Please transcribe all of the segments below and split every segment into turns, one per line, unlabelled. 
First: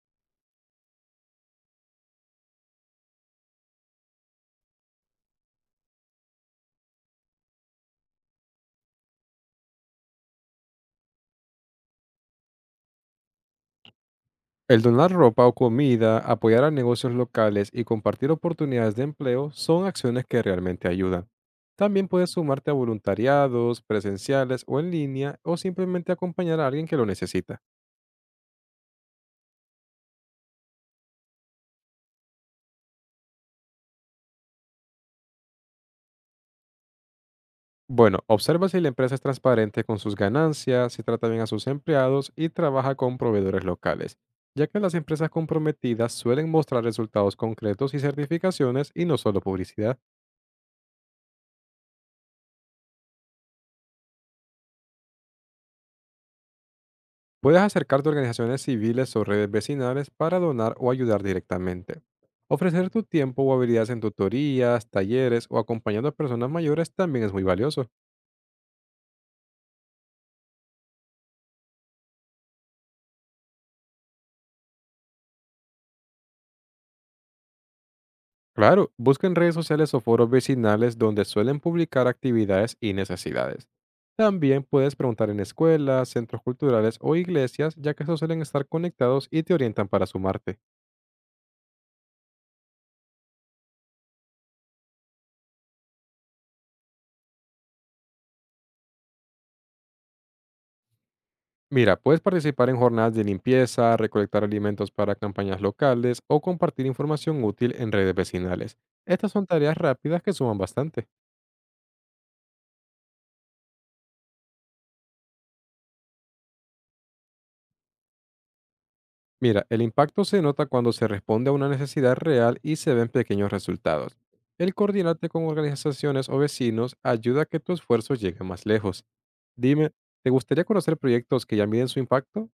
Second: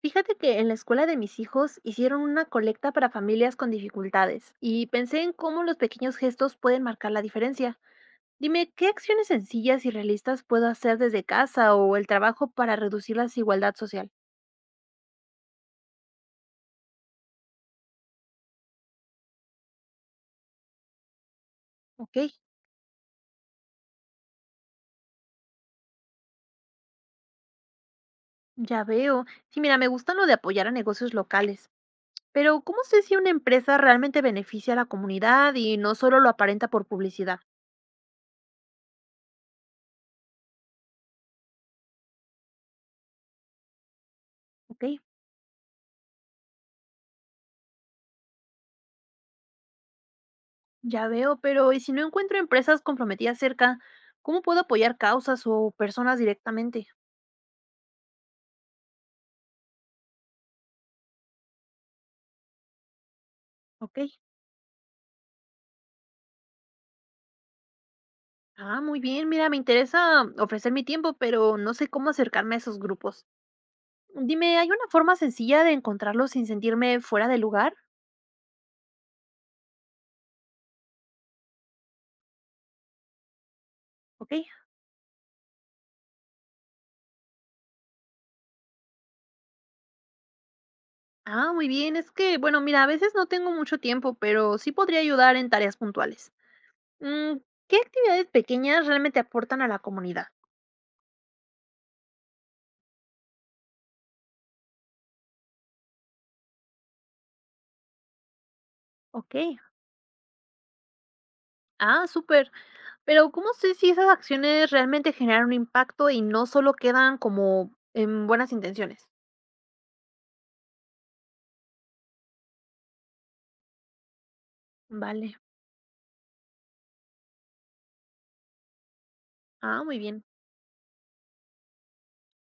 Fíjate que en la escuela de mis hijos hicieron una colecta para familias con dificultades y pensé en cómo los pequeños gestos pueden marcar la diferencia. Dime, ¿qué acciones sencillas y realistas puedo hacer desde casa o el trabajo para reducir la desigualdad social?
El donar ropa o comida, apoyar a negocios locales y compartir oportunidades de empleo son acciones que realmente ayudan. También
Ok,
puedes sumarte a voluntariados, presenciales o en línea, o simplemente acompañar a alguien que lo necesita.
ya veo. Sí, mira, me gusta lo de apoyar a negocios locales, pero ¿cómo sé si una empresa realmente beneficia a la comunidad y no solo lo aparenta por publicidad?
Bueno, observa si la empresa es transparente con sus ganancias, si trata bien a sus empleados y trabaja con proveedores locales, ya que
Ok.
las empresas comprometidas suelen mostrar resultados concretos y certificaciones y no solo publicidad.
Ya veo, pero ¿y si no encuentro empresas comprometidas cerca, cómo puedo apoyar causas o personas directamente?
Puedes acercarte a organizaciones civiles o redes vecinales para donar o ayudar directamente. Ofrecer tu tiempo o habilidades
Ok.
en tutorías, talleres o acompañando a personas mayores también es muy valioso.
Ah, muy bien. Mira, me interesa ofrecer mi tiempo, pero no sé cómo acercarme a esos grupos. Dime, ¿hay una forma sencilla de encontrarlos sin sentirme fuera de lugar?
Claro, busca en redes sociales o foros vecinales donde suelen publicar actividades y necesidades.
Ok.
También puedes preguntar en escuelas, centros culturales o iglesias, ya que estos suelen estar conectados y te orientan para sumarte.
Ah, muy bien. Es que, bueno, mira, a veces no tengo mucho tiempo, pero sí podría ayudar en tareas puntuales. Mm, ¿Qué actividades pequeñas realmente aportan a la comunidad?
Mira, puedes participar en jornadas de limpieza, recolectar alimentos para campañas locales o compartir información útil en redes vecinales. Estas
Ok.
son tareas rápidas que suman bastante.
Ah, súper. Pero ¿cómo sé si esas acciones realmente generan un impacto y no solo quedan como en buenas intenciones?
Mira, el impacto se nota cuando se responde a una necesidad real y se ven pequeños resultados. El coordinarte
Vale.
con organizaciones o vecinos ayuda a que tu esfuerzo llegue más lejos.
Ah,
Dime,
muy bien.
¿te gustaría conocer proyectos que ya miden su impacto?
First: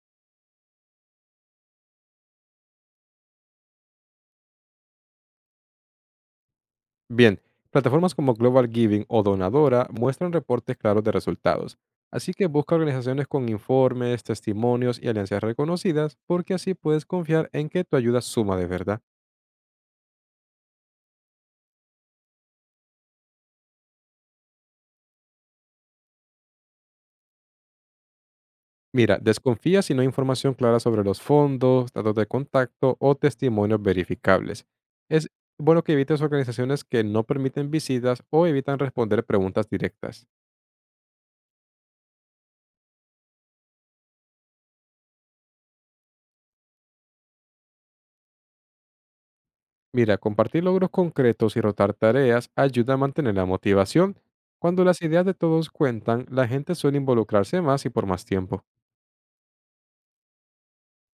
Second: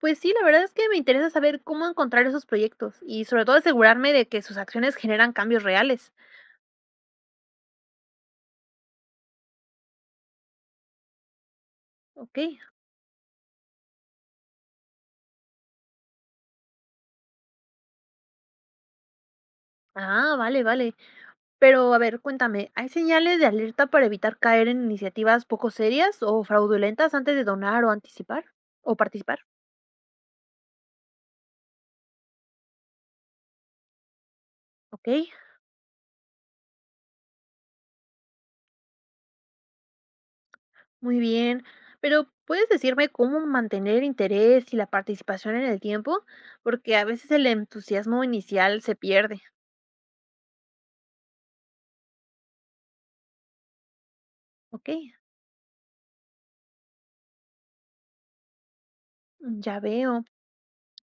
Pues sí, la verdad es que me interesa saber cómo encontrar esos proyectos y sobre todo asegurarme de que sus acciones generan cambios reales.
Bien, plataformas como Global Giving o Donadora muestran reportes claros de resultados, así
Ok.
que busca organizaciones con informes, testimonios y alianzas reconocidas, porque así puedes confiar en que tu ayuda suma de verdad.
Ah, vale, vale. Pero a ver, cuéntame, ¿hay señales de alerta para evitar caer en iniciativas poco serias o fraudulentas antes de donar o anticipar o
Mira,
participar?
desconfía si no hay información clara sobre los fondos, datos de contacto o testimonios verificables.
Ok.
Es bueno que evites organizaciones que no permiten visitas o evitan responder preguntas directas.
Muy bien, pero ¿puedes decirme cómo mantener el interés y la participación en el tiempo? Porque a veces el entusiasmo inicial se pierde.
Mira, compartir logros concretos y rotar tareas ayuda a mantener la motivación. Cuando
Ok,
las ideas de todos cuentan, la gente suele involucrarse más y por más tiempo.
ya veo.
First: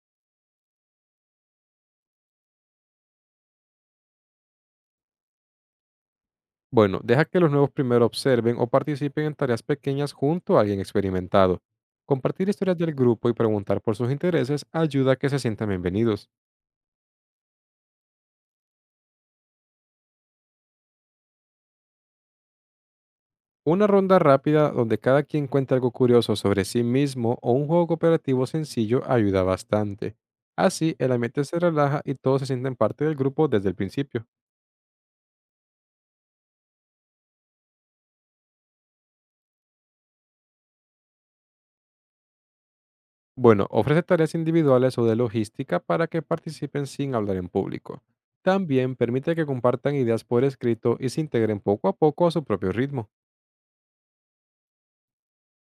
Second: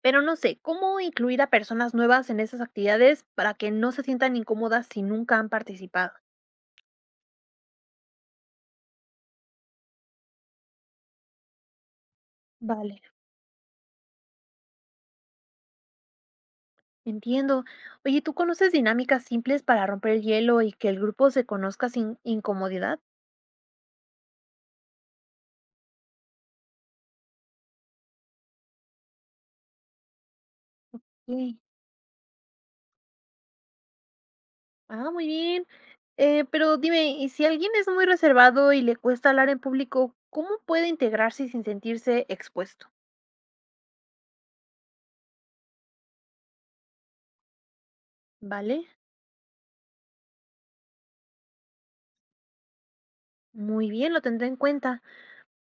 Pero no sé, ¿cómo incluir a personas nuevas en esas actividades para que no se sientan incómodas si nunca han participado?
Bueno, deja que los nuevos primero observen o participen en tareas pequeñas junto a alguien experimentado. Compartir historias del
Vale,
grupo y preguntar por sus intereses ayuda a que se sientan bienvenidos.
entiendo. Oye, ¿tú conoces dinámicas simples para romper el hielo y que el grupo se conozca sin incomodidad?
Una ronda rápida donde cada quien cuente algo curioso sobre sí mismo o un juego cooperativo sencillo ayuda bastante. Así, el ambiente se
Sí.
relaja y todos se sienten parte del grupo desde el principio.
Ah, muy bien. Pero dime, ¿y si alguien es muy reservado y le cuesta hablar en público, cómo puede integrarse sin sentirse expuesto?
Bueno, ofrece tareas individuales o de logística para que participen sin hablar en público.
¿Vale?
También permite que compartan ideas por escrito y se integren poco a poco a su propio ritmo.
Muy bien, lo tendré en cuenta.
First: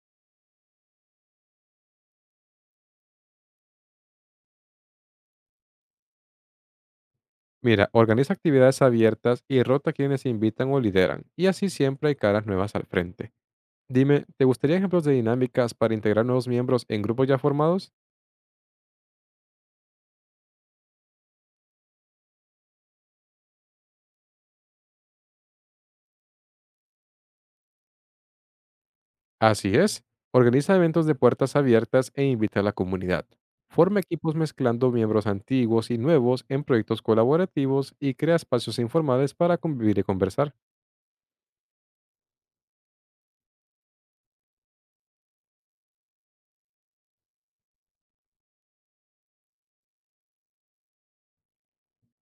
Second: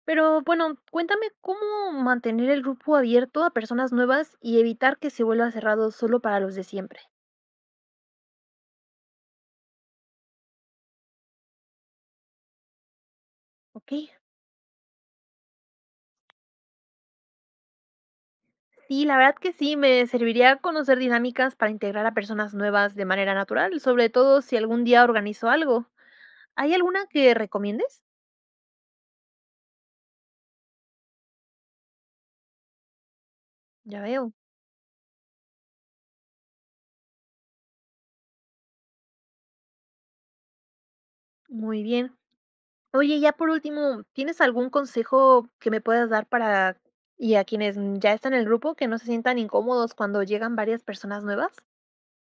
Pero bueno, cuéntame cómo mantener el grupo abierto a personas nuevas y evitar que se vuelva cerrado solo para los de siempre.
Mira, organiza actividades abiertas y rota quienes invitan o lideran, y así siempre hay caras nuevas al frente.
Ok.
Dime, ¿te gustaría ejemplos de dinámicas para integrar nuevos miembros en grupos ya formados?
Sí, la verdad que sí, me serviría conocer dinámicas para integrar a personas nuevas de manera natural, sobre todo si algún día organizo algo. ¿Hay alguna que recomiendes?
Así es. Organiza eventos de puertas abiertas e invita a la comunidad. Forma
Ya veo.
equipos mezclando miembros antiguos y nuevos en proyectos colaborativos y crea espacios informales para convivir y conversar.
Muy bien. Oye, ya por último, ¿tienes algún consejo que me puedas dar para y a quienes ya están en el grupo, que no se sientan incómodos cuando llegan varias personas nuevas?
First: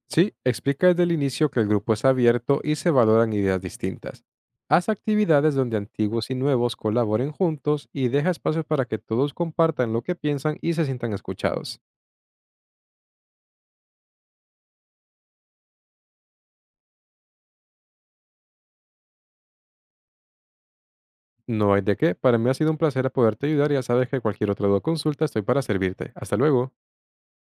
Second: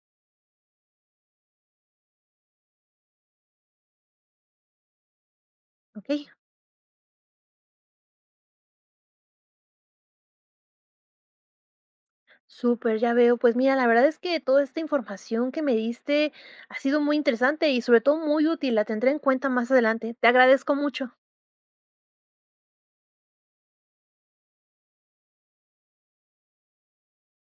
Sí, explica desde el inicio que el grupo es abierto y se valoran ideas distintas. Haz actividades donde antiguos
Okey,
y nuevos colaboren juntos y deja espacios para que todos compartan lo que piensan y se sientan escuchados.
súper, ya veo. Pues mira, la verdad es que toda esta información que me diste ha sido muy interesante y sobre todo muy útil, la tendré en cuenta más adelante. Te agradezco mucho.
No hay de qué, para mí ha sido un placer poderte ayudar y ya sabes que cualquier otra duda o consulta estoy para servirte. Hasta luego.